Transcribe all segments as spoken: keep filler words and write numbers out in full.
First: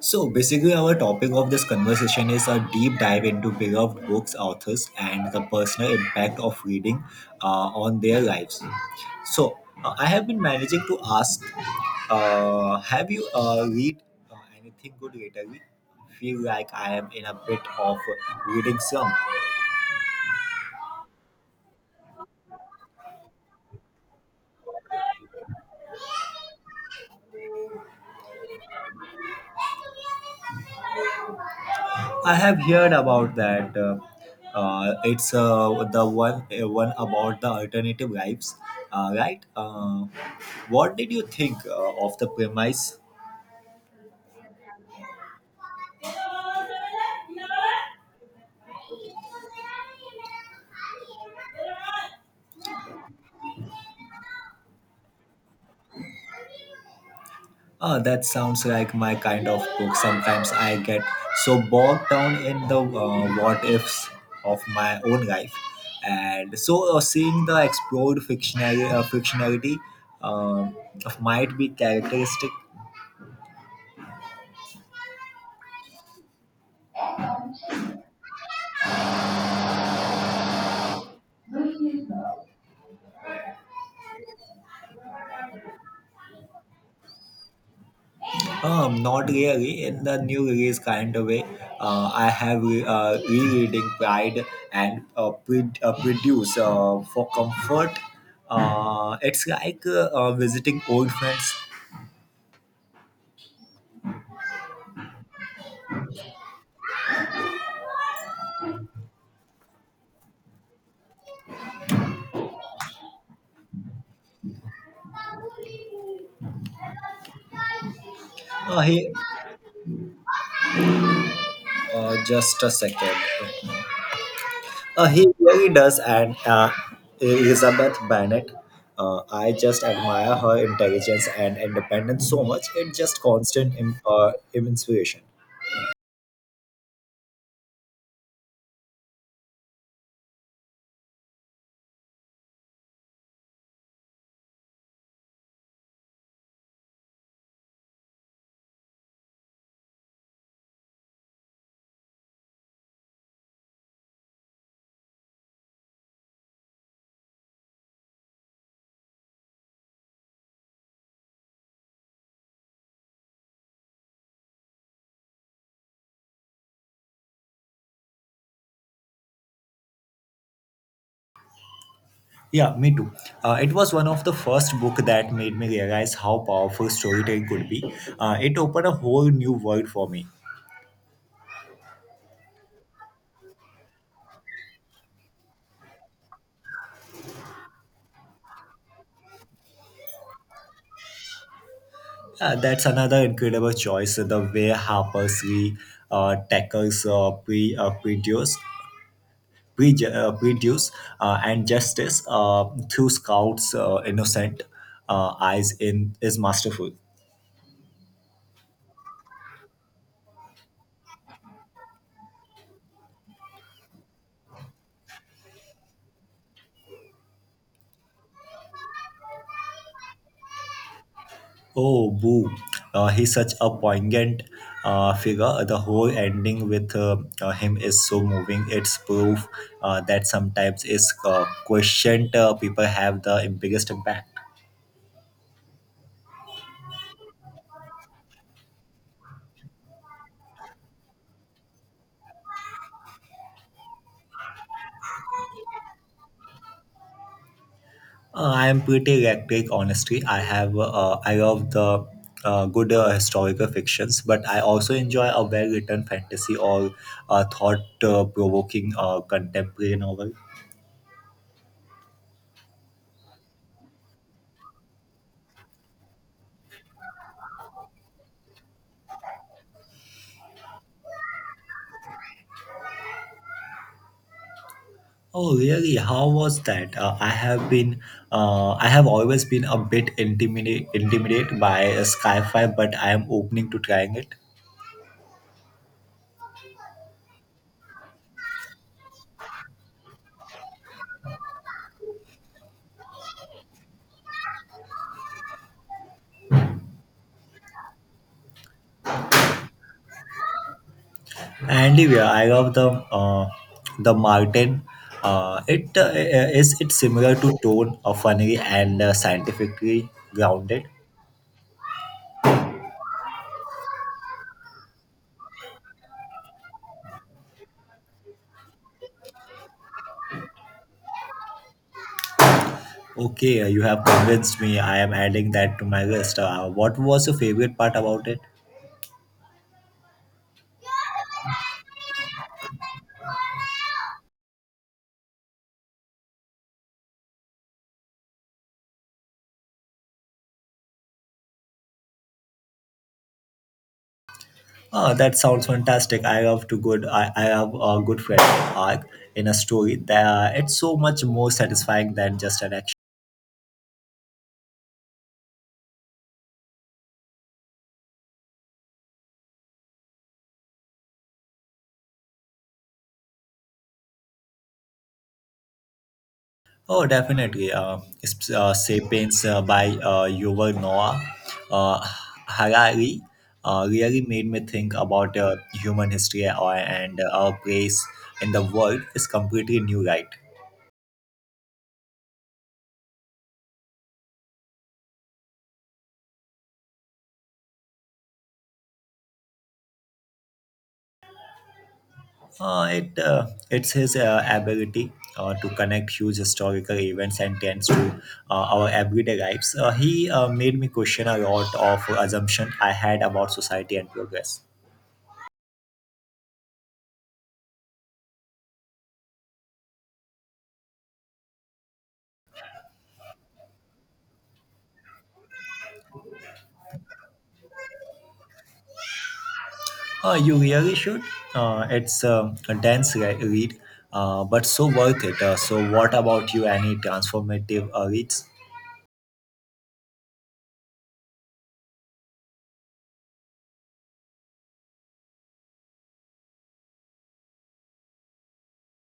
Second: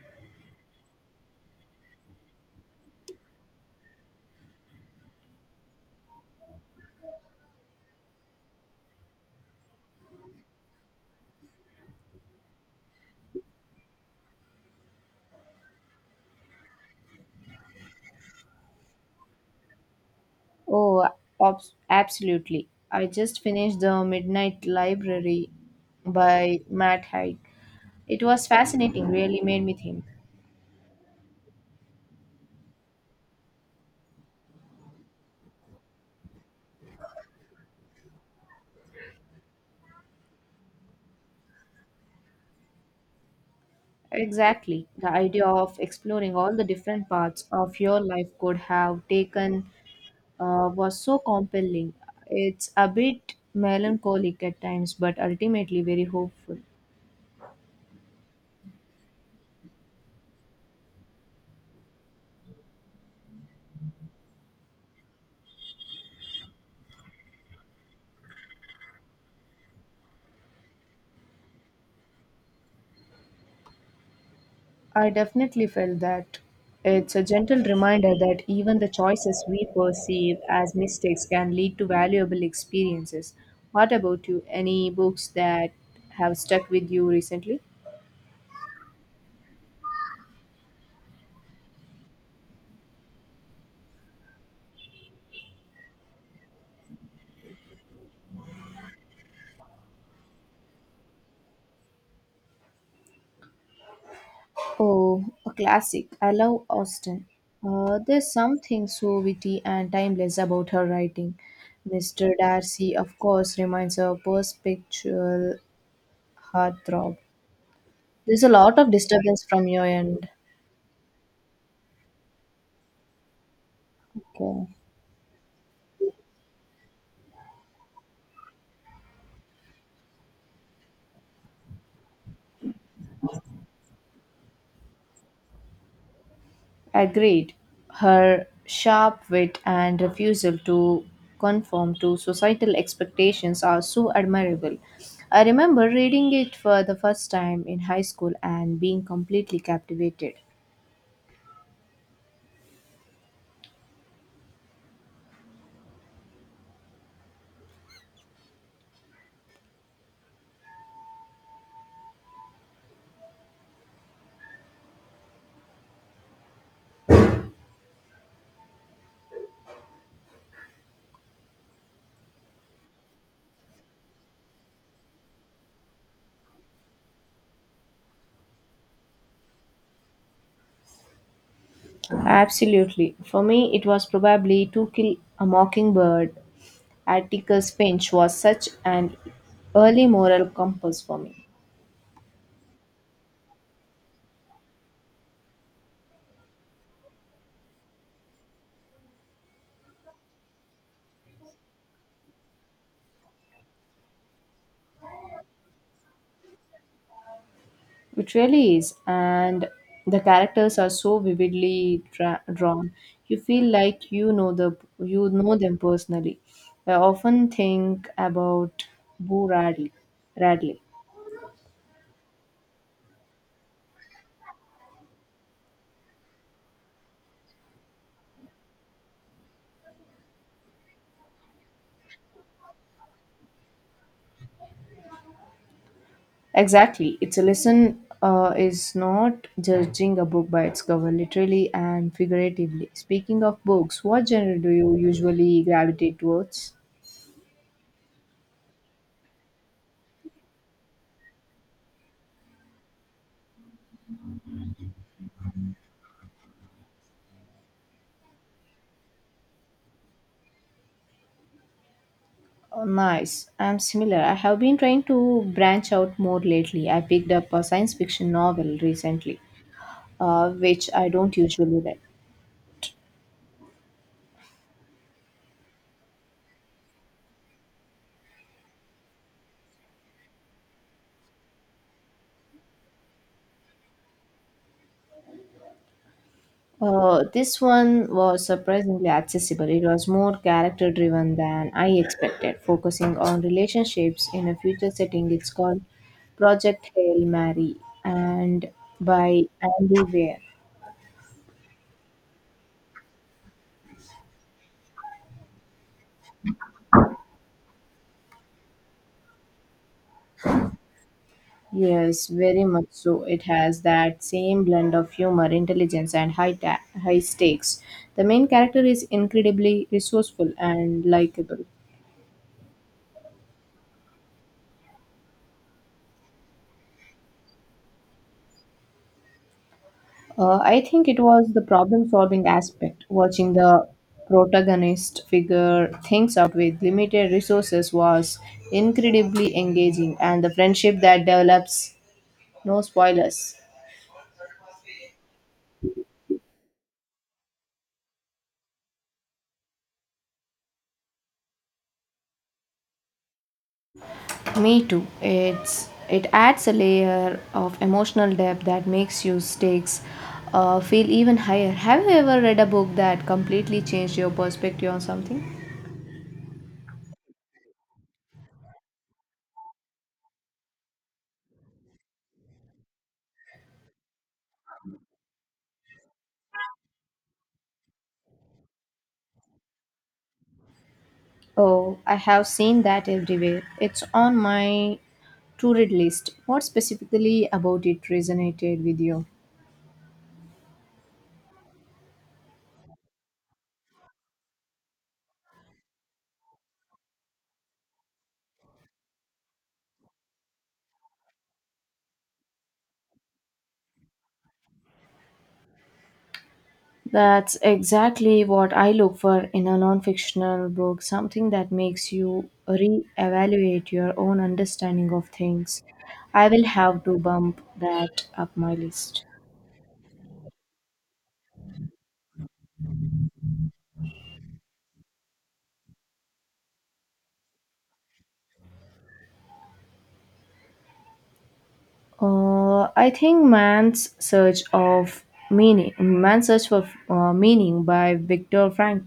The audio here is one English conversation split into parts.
So basically, our topic of this conversation is a deep dive into beloved books, authors, and the personal impact of reading uh, on their lives. So uh, I have been managing to ask, uh, have you uh, read uh, anything good lately? Feel like I am in a bit of reading slump. Oh, abs- absolutely. I just finished The Midnight Library by Matt Haig. It was fascinating, really made me think. I have heard about that. Uh, uh, it's uh, the one uh, one about the alternative lives, uh, right? Uh, what did you think uh, of the premise? Exactly. The idea of exploring all the different paths of your life could have taken uh, was so compelling. It's a bit melancholic at times, but ultimately very hopeful. Uh, that sounds like my kind of book. Sometimes I get so bogged down in the uh, what ifs of my own life, and so uh, seeing the explored fictionality, uh, fictionality um might be characteristic. I definitely felt that. It's a gentle reminder that even the choices we perceive as mistakes can lead to valuable experiences. What about you? Any books that have stuck with you recently? Um, not really in the new release kind of way. Uh, I have re- uh, rereading Pride and uh, pre- uh, Produce uh, for comfort. Uh, it's like uh, uh, visiting old friends. Oh, a classic. I love Austen. Uh, there's something so witty and timeless about her writing. mister Darcy, of course, remains a perpetual heartthrob. There's a lot Uh, of he, disturbance from your end. uh, just a second. Okay. Uh, he really does, and uh, Elizabeth Bennet. Uh, I just admire her intelligence and independence so much. It's just constant im- uh, inspiration. Agreed. Her sharp wit and refusal to conform to societal expectations are so admirable. I remember reading it for the first time in high school and being completely captivated. Yeah, me too. Uh, it was one of the first book that made me realize how powerful storytelling could be. Uh, it opened a whole new world for me. Absolutely. For me, it was probably To Kill a Mockingbird. Atticus Finch was such an early moral compass for me. Uh, that's another incredible choice. The way Harper's Lee uh, tackles uh, pre uh, prejudice, preju- uh, prejudice uh, and justice, uh, through Scout's uh, innocent uh, eyes in is masterful. It really is, and the characters are so vividly dra- drawn. You feel like you know the you know them personally. I often think about Boo Radley. Radley. Oh, boo. Uh, he's such a poignant uh, figure. The whole ending with uh, uh, him is so moving. It's proof uh, that sometimes it's uh, questioned uh, people have the biggest impact. Exactly, it's a lesson. Uh, is not judging a book by its cover, literally and figuratively. Speaking of books, what genre do you usually gravitate towards? Uh, I am pretty eclectic, honestly. I have uh, I love the uh, good uh, historical fictions, but I also enjoy a well-written fantasy or uh, thought-provoking uh, contemporary novel. Oh, nice. I'm similar. I have been trying to branch out more lately. I picked up a science fiction novel recently, uh, which I don't usually read. Oh, really? How was that? Uh, I have been, uh, I have always been a bit intimidate, intimidated by uh, Skyfi, but I am opening to trying it. Uh, this one was surprisingly accessible. It was more character driven than I expected, focusing on relationships in a future setting. It's called Project Hail Mary and by Andy Weir. And yeah, I love the uh, the Martin. Uh, it uh, uh, is it similar to Tone, uh, funny and uh, scientifically grounded. Yes, very much so. It has that same blend of humor, intelligence, and high ta- high stakes. The main character is incredibly resourceful and likable. Okay, uh, you have convinced me. I am adding that to my list. Uh, what was your favorite part about it? Uh, I think it was the problem-solving aspect. Watching the protagonist figure things out with limited resources was incredibly engaging, and the friendship that develops. No spoilers. Ah, that sounds fantastic. I have to good. I, I have a good friend arc in a story. That uh, it's so much more satisfying than just an action. Me too. It's it adds a layer of emotional depth that makes your stakes uh, feel even higher. Have you ever read a book that completely changed your perspective on something? Oh, definitely. Uh, it's, uh, *Sapiens* uh, by uh, Yuval Noah uh, Harari uh, really made me think about uh, human history uh, and uh, our place in the world is completely new, right? Oh, I have seen that everywhere. It's on my to read list. What specifically about it resonated with you? Uh, it uh, it's his uh, ability uh, to connect huge historical events and trends to uh, our everyday lives. Uh, he uh, made me question a lot of assumption I had about society and progress. That's exactly what I look for in a non fictional book something that makes you re evaluate your own understanding of things. I will have to bump that up my list. Uh, you really should. Uh, it's um, a dense re- read, uh, but so worth it. Uh, so, what about you? Any transformative uh, reads? Uh, I think Man's Search of Meaning, Man's Search for uh, Meaning by Viktor Frankl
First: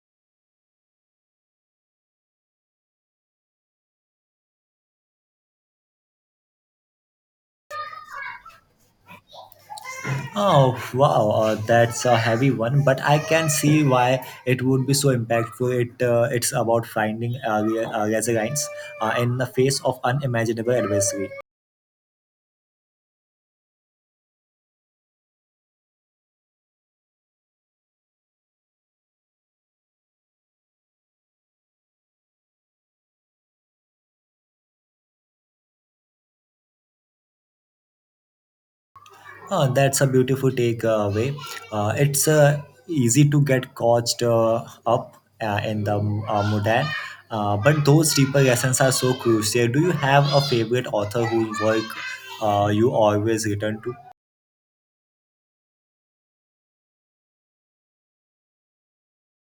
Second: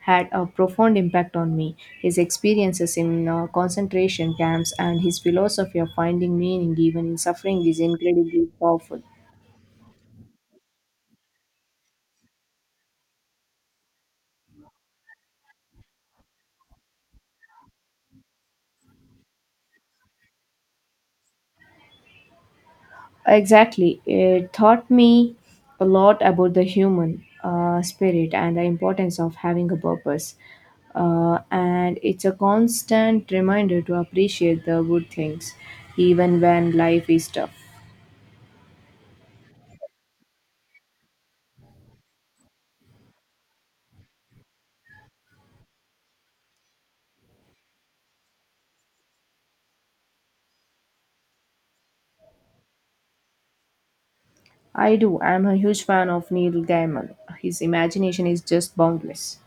had a profound impact on me. His experiences in uh, concentration camps and his philosophy of finding meaning even in suffering is incredibly powerful. Oh wow, uh, that's a heavy one, but I can see why it would be so impactful. It uh, it's about finding uh, re- uh, resilience uh, in the face of unimaginable adversity. Exactly. It taught me a lot about the human uh, spirit and the importance of having a purpose. Uh, and it's a constant reminder to appreciate the good things, even when life is tough. Uh, that's a beautiful takeaway. Uh, it's uh, easy to get caught uh, up uh, in the uh, modern, uh, but those deeper lessons are so crucial. Do you have a favorite author whose work uh, you always return to? I do. I'm a huge fan of Neil Gaiman. His imagination is just boundless.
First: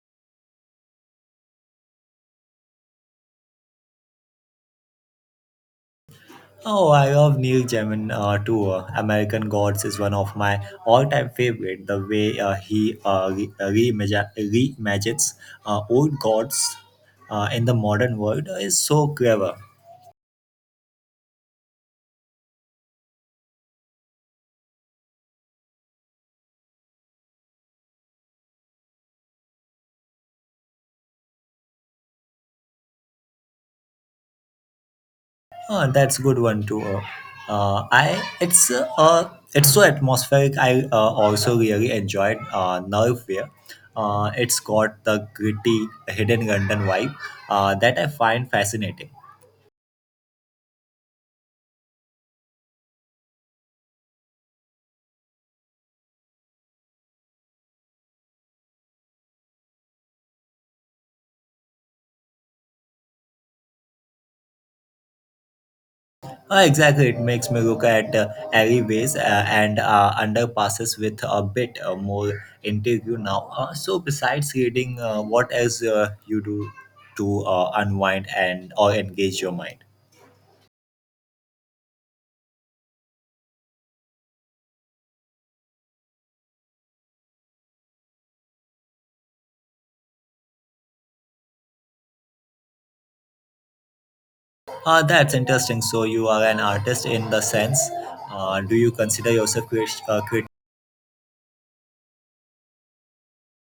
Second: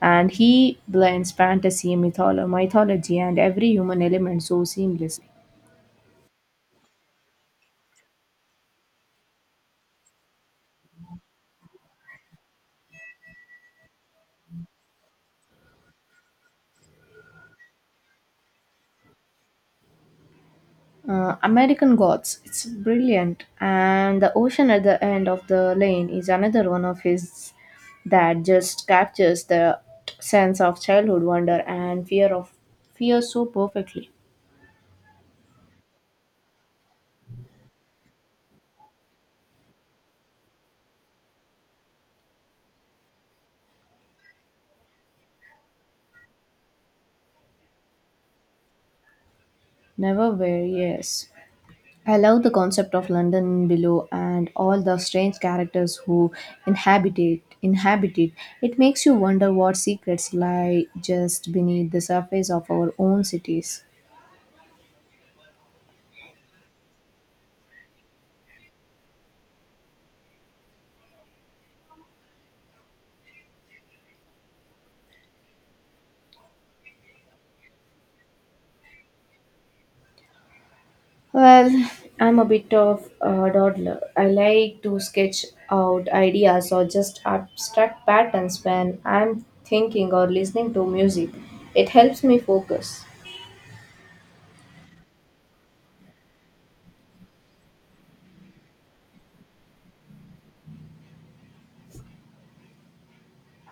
And he blends fantasy, mytholo- mythology, and every human element so seamlessly. Oh, I love Neil Gaiman uh, too. Uh, American Gods is one of my all-time favorite. The way uh, he uh, re- reimagi- reimagines uh, old gods uh, in the modern world is so clever. Uh, American Gods. It's brilliant. And The Ocean at the End of the Lane is another one of his that just captures the sense of childhood wonder and fear of fear so perfectly. Oh, that's good one too. Uh, uh, I it's uh, uh, it's so atmospheric. I uh, also really enjoyed uh, Nerve. Uh, it's got the gritty, hidden London vibe uh, that I find fascinating. Never were, yes. I love the concept of London below and all the strange characters who inhabit it. Inhabit it. It makes you wonder what secrets lie just beneath the surface of our own cities. Uh, exactly, it makes me look at uh, alleyways uh, and uh, underpasses with a bit uh, more interior now. Uh, so, besides reading, uh, what else uh, you do to uh, unwind and or engage your mind? Well, I'm a bit of a dawdler. I like to sketch out ideas or just abstract patterns when I'm thinking or listening to music. It helps me focus. Uh, that's interesting. So, you are an artist in the sense. Uh, do you consider yourself crea- uh,